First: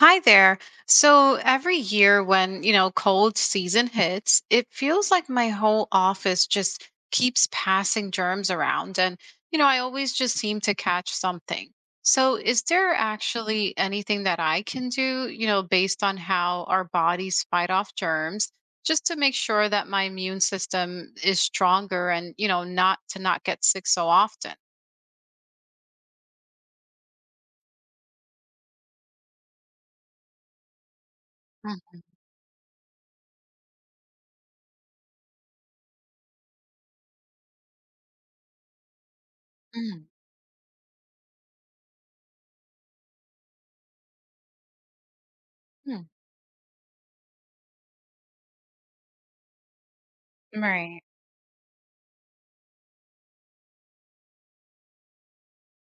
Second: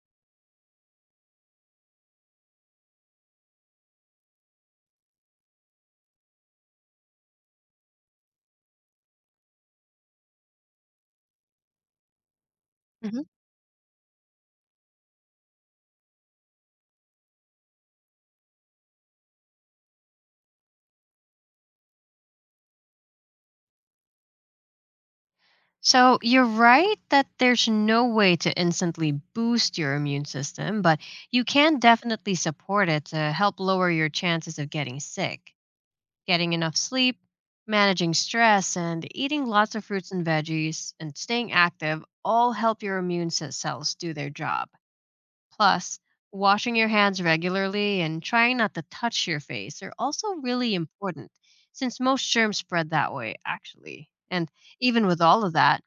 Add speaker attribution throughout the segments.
Speaker 1: Hi there. So every year when cold season hits, it feels like my whole office just keeps passing germs around. And I always just seem to catch something. So is there
Speaker 2: Mhm.
Speaker 1: actually anything that I can do based on how our bodies fight off germs, just to make sure that my immune system is stronger and not to not get sick so often?
Speaker 2: So you're right that there's no way to instantly boost your immune system, but you can
Speaker 1: Mm,
Speaker 2: definitely support it to help lower your chances of getting sick. Getting enough sleep, managing stress, and eating lots of
Speaker 1: mm,
Speaker 2: fruits and veggies, and staying active all help your cells do their job. Plus,
Speaker 1: mm.
Speaker 2: washing your hands regularly and trying not to touch your face are also really
Speaker 1: Right.
Speaker 2: important since most germs spread that way, actually. And even with all of that,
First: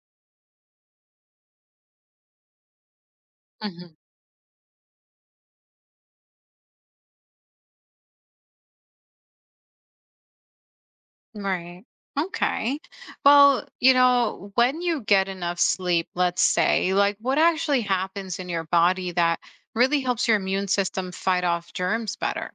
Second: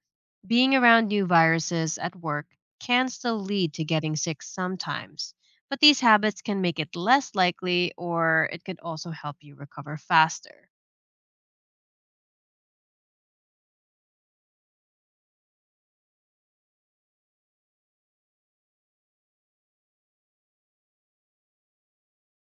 Speaker 2: being around new viruses at work can still lead to getting sick sometimes. But these habits can make it less likely, or it could also help you recover faster.
Speaker 1: Right. Okay. Well, when you get enough sleep, let's say, like what actually happens in your body that really helps your immune system fight off germs better?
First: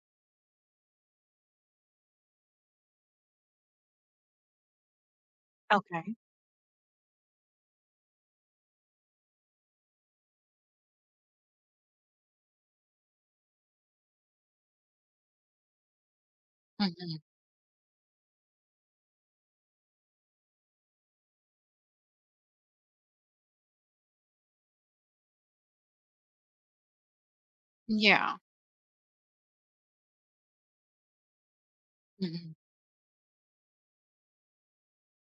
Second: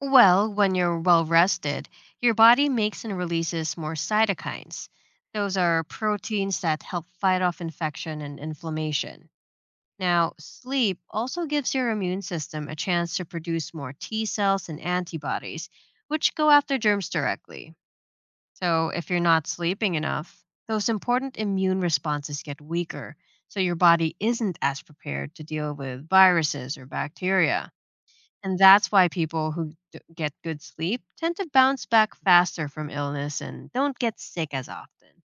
Speaker 2: Well, when you're well rested, your body makes and releases more cytokines. Those are
Speaker 1: Okay.
Speaker 2: proteins that help fight off infection and inflammation. Now, sleep also gives your immune system a chance to produce more T cells and antibodies, which go after germs
Speaker 1: Hmm.
Speaker 2: directly. So, if you're not sleeping enough, those important immune responses get weaker, so your body isn't as prepared to deal with viruses or bacteria.
Speaker 1: Yeah.
Speaker 2: And that's why people who get good sleep tend to bounce back
Speaker 1: Hmm.
Speaker 2: faster from illness and don't get sick as often.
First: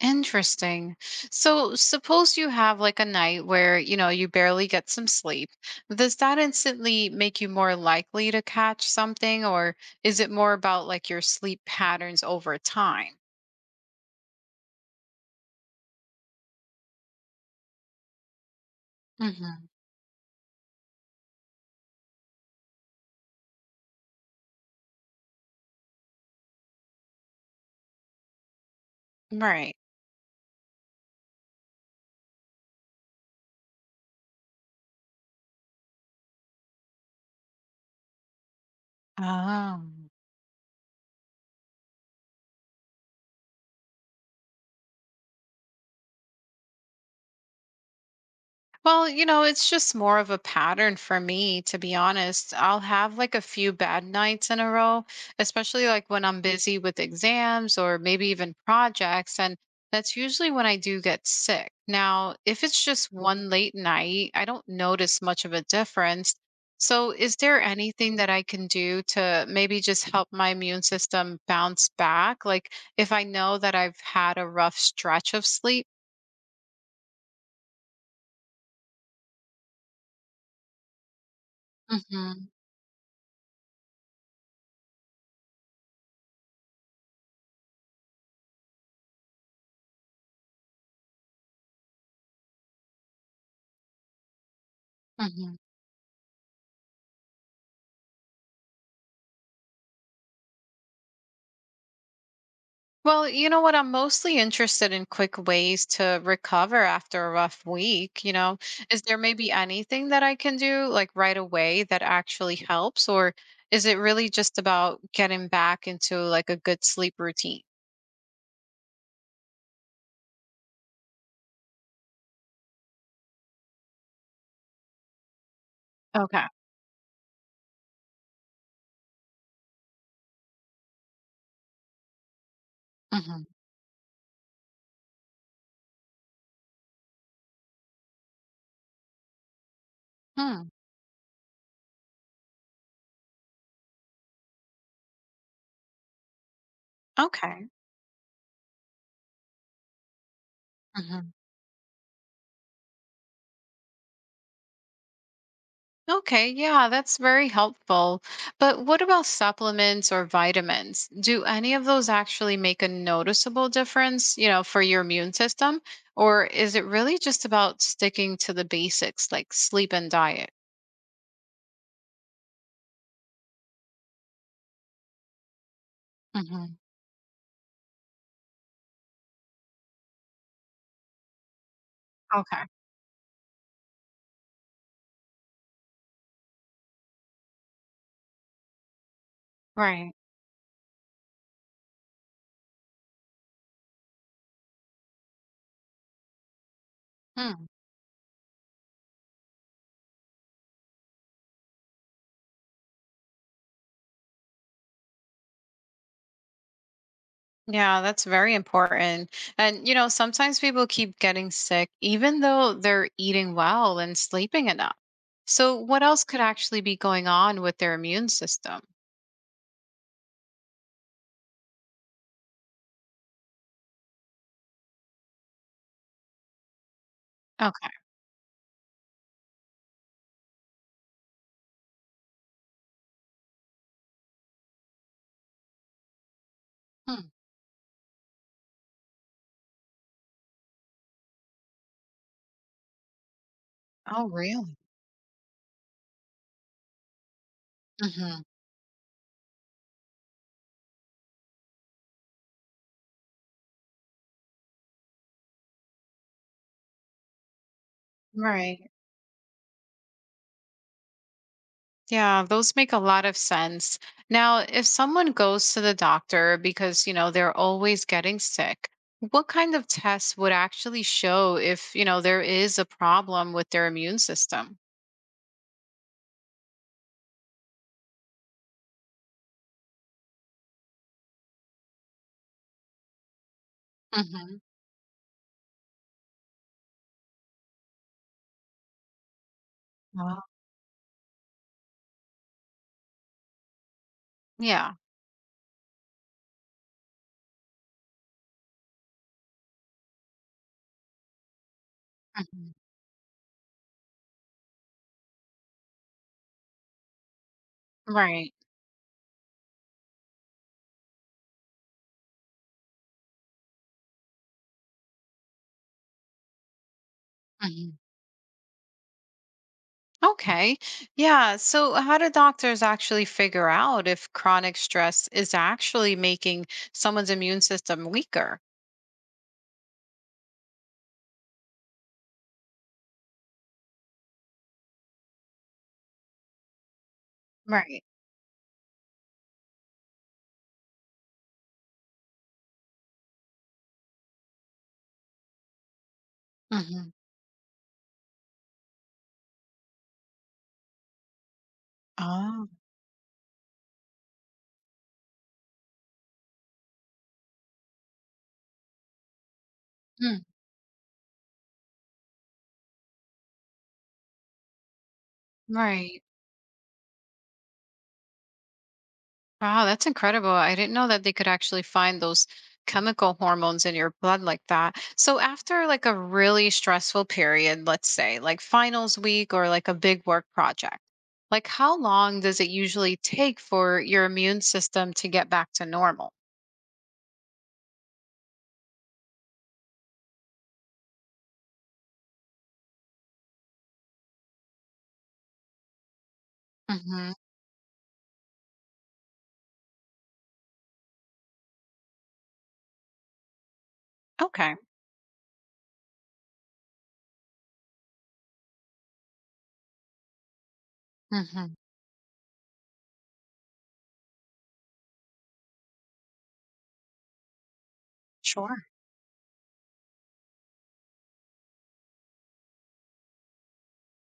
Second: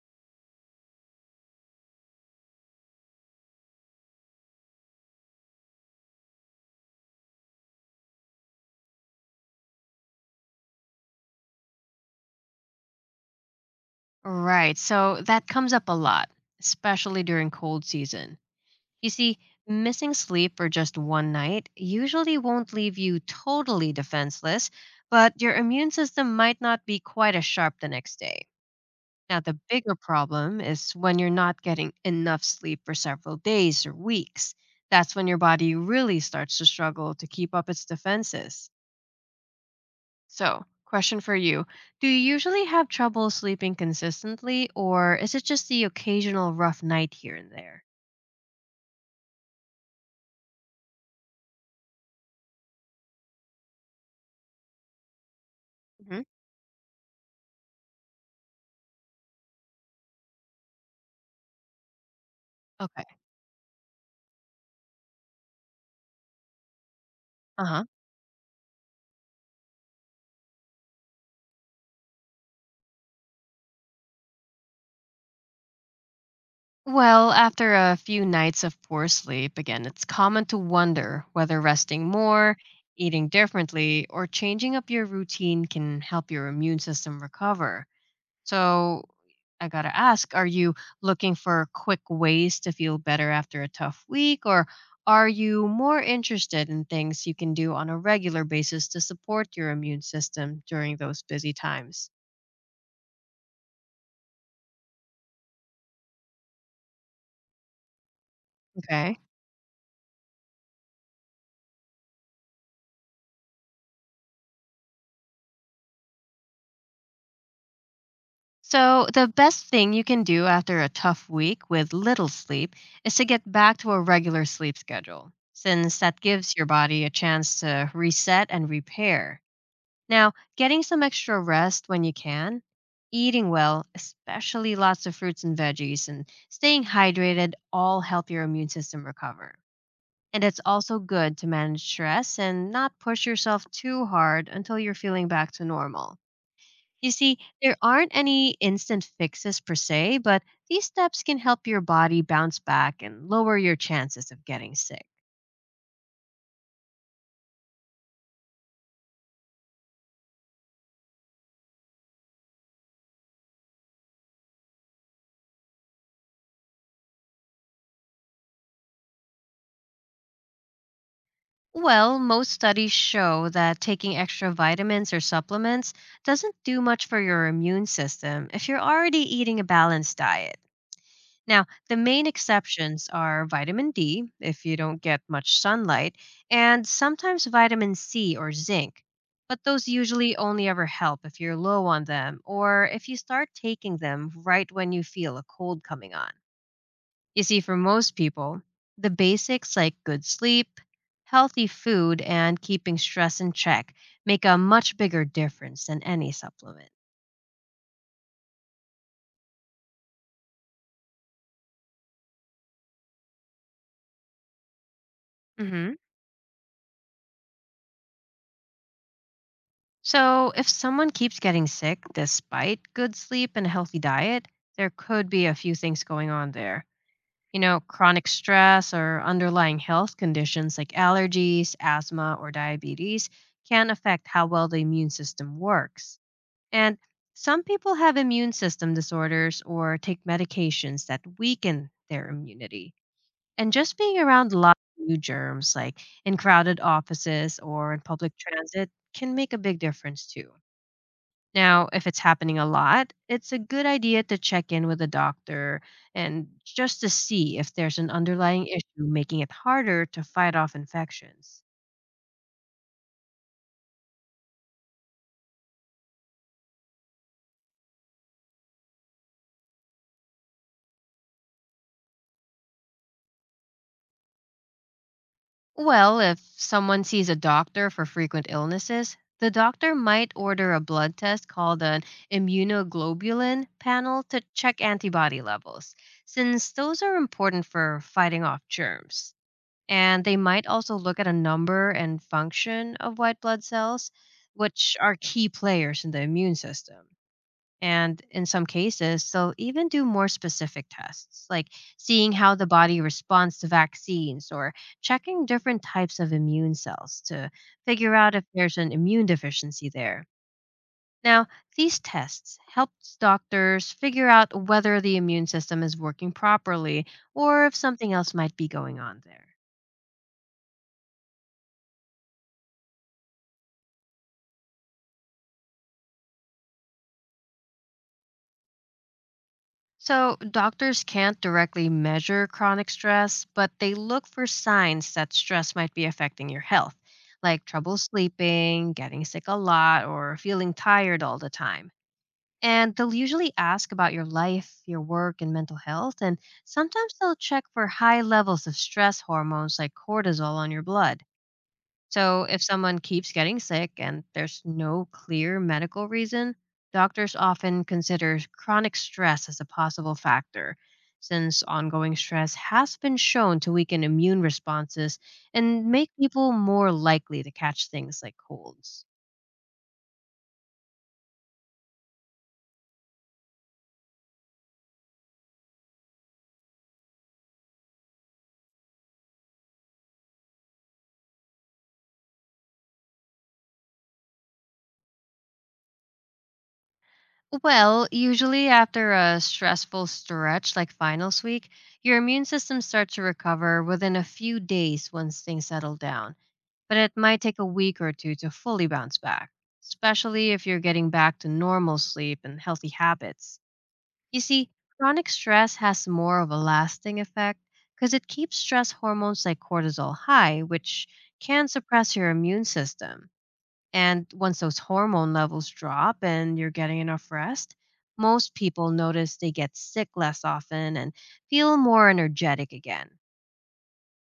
Speaker 1: Interesting. So, suppose you have like a night where you barely get some sleep. Does that instantly make you more likely to catch something, or is it more about like your sleep patterns over time?
Speaker 2: Right, so that comes up a lot, especially during cold season. You see,
Speaker 1: Hmm.
Speaker 2: missing sleep for just one night usually won't leave you totally defenseless, but your immune system might not be quite as sharp the next day. Now, the
Speaker 1: Right.
Speaker 2: bigger problem is when you're not getting enough sleep for several days or weeks. That's when your body really starts to struggle to keep up its defenses.
Speaker 1: Oh.
Speaker 2: So, question for you. Do you usually have trouble sleeping consistently, or is it just the occasional rough night here and there?
Speaker 1: Well, it's just more of a pattern for me, to be honest. I'll have like a few bad nights in a row, especially like
Speaker 2: Hmm.
Speaker 1: when I'm busy with exams or maybe even projects. And that's usually when I do get sick. Now, if it's
Speaker 2: Okay.
Speaker 1: just one late night, I don't notice much of a difference. So, is there
Speaker 2: Uh huh.
Speaker 1: anything that I can do to maybe just help my immune system bounce back? Like, if I know that I've had a rough stretch of sleep?
Speaker 2: Well, after a few nights of poor sleep, again, it's common to wonder whether resting
Speaker 1: Hmm.
Speaker 2: more, eating differently, or changing up your routine can help your immune system recover. So, I gotta ask, are you looking for quick ways to feel better after a tough week, or are
Speaker 1: Hmm.
Speaker 2: you more interested in things you can do on a regular basis to support your immune system during those busy times?
Speaker 1: Well, you know what? I'm mostly interested in quick ways to recover after a rough week. Is there
Speaker 2: Okay.
Speaker 1: maybe anything that I can do like right away that actually helps, or is it really just about getting back into like a good sleep routine?
Speaker 2: So, the best thing you can do after a tough week with little sleep is to get back to a regular sleep schedule, since that
Speaker 1: Okay.
Speaker 2: gives your body a chance to reset and repair. Now, getting some extra rest when you can,
Speaker 1: Hmm.
Speaker 2: eating well, especially lots of fruits and veggies, and staying hydrated all help your immune system recover. And it's
Speaker 1: Hmm.
Speaker 2: also good to manage stress and not push yourself too hard until you're feeling back to normal. You see,
Speaker 1: Okay.
Speaker 2: there aren't any instant fixes per se, but these steps
Speaker 1: Mm-hmm.
Speaker 2: can help your body bounce back and lower your chances of getting sick.
Speaker 1: Okay, yeah, that's very helpful. But what about supplements or vitamins? Do any of those actually make a noticeable difference for your immune system? Or is it really just about sticking to the basics like sleep and diet?
Speaker 2: Well, most studies show that taking extra vitamins or supplements doesn't
Speaker 1: Hmm.
Speaker 2: do much for your immune system if you're already eating a balanced diet. Now, the main
Speaker 1: Okay,
Speaker 2: exceptions are vitamin D, if you don't get much sunlight, and sometimes vitamin C or zinc. But those
Speaker 1: right.
Speaker 2: usually only ever help if you're low on them or if you start taking them right when you feel a cold coming on. You see,
Speaker 1: Hmm.
Speaker 2: for most people, the basics like good sleep, healthy food, and keeping stress in check make a much bigger difference than any supplement.
Speaker 1: Yeah, that's very important. And sometimes people keep getting sick even though they're eating well and sleeping enough. So,
Speaker 2: Mhm.
Speaker 1: what else could actually be going on with their immune system?
Speaker 2: So, if someone keeps getting sick despite good sleep and a healthy diet, there could be a few things going on there. You know,
Speaker 1: Okay.
Speaker 2: chronic stress or underlying health conditions like allergies, asthma, or diabetes can affect how well the immune system works. And
Speaker 1: Hmm.
Speaker 2: some people have immune system disorders or take medications that weaken their immunity. And just being
Speaker 1: Oh,
Speaker 2: around
Speaker 1: really?
Speaker 2: lots of new germs, like in crowded offices or in public
Speaker 1: Mhm.
Speaker 2: transit, can make a big difference too. Now, if it's happening a lot, it's a good idea to check in with a doctor and just to see if there's an underlying issue
Speaker 1: Right.
Speaker 2: making it harder to fight off infections.
Speaker 1: Yeah, those make a lot of sense. Now, if someone goes to the doctor because they're always getting sick, what kind of tests would actually show if there is a problem with their immune system?
Speaker 2: Well, if someone sees a doctor for frequent illnesses, the doctor might order a blood test called an immunoglobulin panel to
Speaker 1: Hmm.
Speaker 2: check antibody levels, since those are important for fighting off germs. And they
Speaker 1: Oh.
Speaker 2: might also look at a number and function of white blood cells,
Speaker 1: Yeah.
Speaker 2: which are key players in the immune system. And in some cases, they'll even do more specific tests, like seeing how the
Speaker 1: Mhm.
Speaker 2: body responds to vaccines or checking different types of immune cells to figure out if
Speaker 1: Right.
Speaker 2: there's an immune deficiency there. Now, these tests help doctors figure out whether the immune system is working properly or if
Speaker 1: Hmm.
Speaker 2: something else might be going on there.
Speaker 1: Okay. Yeah. So, how do doctors actually figure out if chronic stress is actually making someone's immune system weaker?
Speaker 2: So, doctors can't directly measure chronic stress, but they look for signs that stress might be affecting your health, like trouble
Speaker 1: Right.
Speaker 2: sleeping, getting sick a lot, or feeling tired all the time. And they'll usually ask about your life, your work, and mental health. And
Speaker 1: Hmm.
Speaker 2: sometimes they'll check for high levels of stress hormones like cortisol on your blood. So, if
Speaker 1: Oh.
Speaker 2: someone keeps getting sick and there's no clear medical reason, doctors often consider chronic stress as a possible
Speaker 1: Mm.
Speaker 2: factor, since ongoing stress has been shown to weaken immune responses and make
Speaker 1: Right.
Speaker 2: people more likely to catch things like colds.
Speaker 1: Wow, that's incredible. I didn't know that they could actually find those chemical hormones in your blood like that. So after like a really stressful period, let's say like finals week or like a big work project, like how long does it usually take for your immune system to get back to normal?
Speaker 2: Well, usually after a stressful stretch like finals week, your immune system starts to recover within a few days once things settle down, but it
Speaker 1: Hmm.
Speaker 2: might take a week or two to fully bounce back, especially if you're getting back to normal sleep and healthy habits. You see,
Speaker 1: Okay.
Speaker 2: chronic stress has more of a lasting effect because it keeps stress hormones like cortisol high, which can
Speaker 1: Hmm.
Speaker 2: suppress your immune system. And once those hormone levels drop and you're getting enough rest, most
Speaker 1: Sure.
Speaker 2: people notice they get sick less often and feel more energetic again.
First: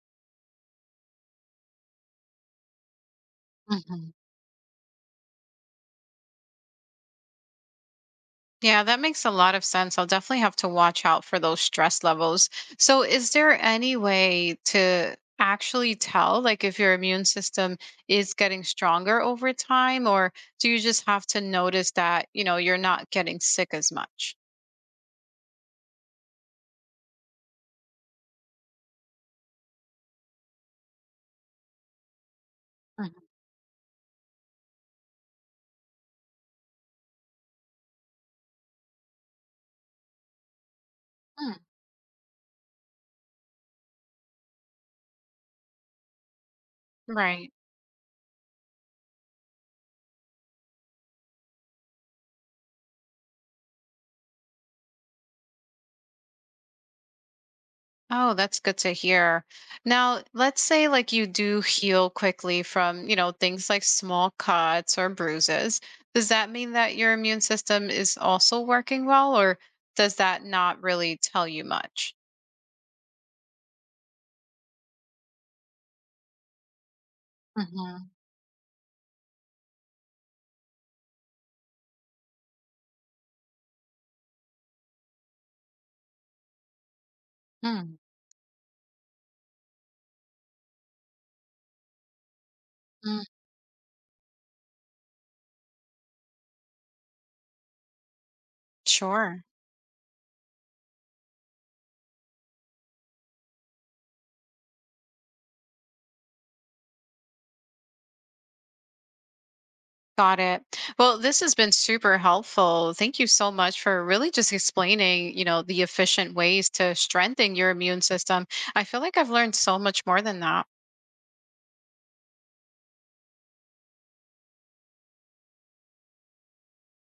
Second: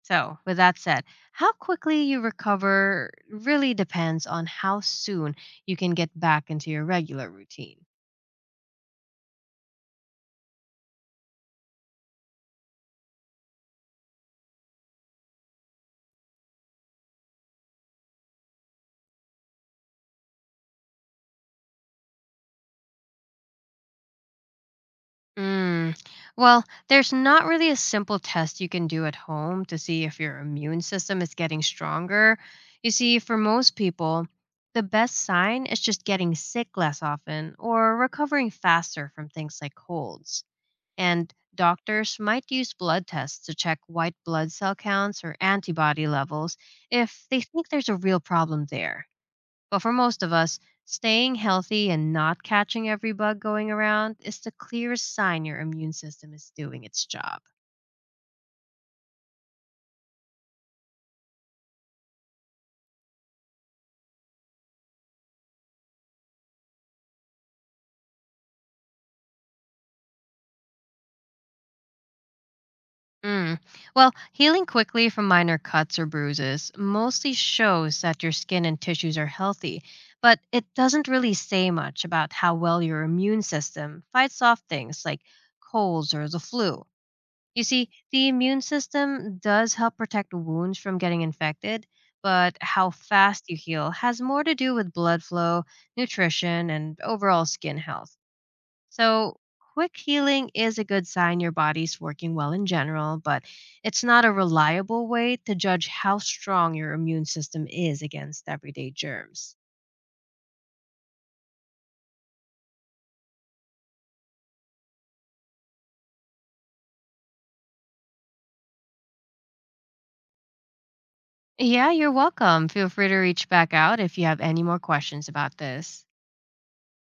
Speaker 2: So, with that said, how quickly you recover really
Speaker 1: Hmm.
Speaker 2: depends on how soon you can get back into your regular routine.
Speaker 1: Yeah, that makes a lot of sense. I'll definitely have to watch out for those stress levels. So, is there any way to actually tell, like, if your immune system is getting stronger over time, or do you just have to notice that you're not getting sick as much?
Speaker 2: Mm. Well, there's not really a simple test you can do at home to see if your immune system is getting stronger. You see, for most people, the best sign is just getting sick less often or recovering faster from things like colds, and
Speaker 1: Mhm.
Speaker 2: doctors might use blood tests to check white blood cell counts or antibody levels if they
Speaker 1: Right.
Speaker 2: think there's a real problem there. But for most of us, staying healthy and not catching every bug going around is the clearest sign your immune system is doing its job.
Speaker 1: Oh, that's good to hear. Now, let's say like you do heal quickly from things like small cuts or bruises. Does that mean that your immune system is also working well, or does that not really tell you much?
Speaker 2: Mm. Well, healing quickly from minor cuts or bruises mostly shows
Speaker 1: Mm-hmm.
Speaker 2: that your skin and tissues are healthy, but it doesn't really say much about how well your immune system fights off things like colds or the flu. You see,
Speaker 1: Mm.
Speaker 2: the immune system does help protect wounds from getting infected, but how fast you heal has more to do with blood flow, nutrition, and overall skin health. So,
Speaker 1: Sure.
Speaker 2: quick healing is a good sign your body's working well in general, but it's not a reliable way to judge how strong your immune system is against everyday germs.
Speaker 1: Got it. Well, this has been super helpful. Thank you so much for really just explaining the efficient ways to strengthen your immune system. I feel like I've learned so much more than that.
Speaker 2: Yeah, you're welcome. Feel free to reach back out if you have any more questions about this.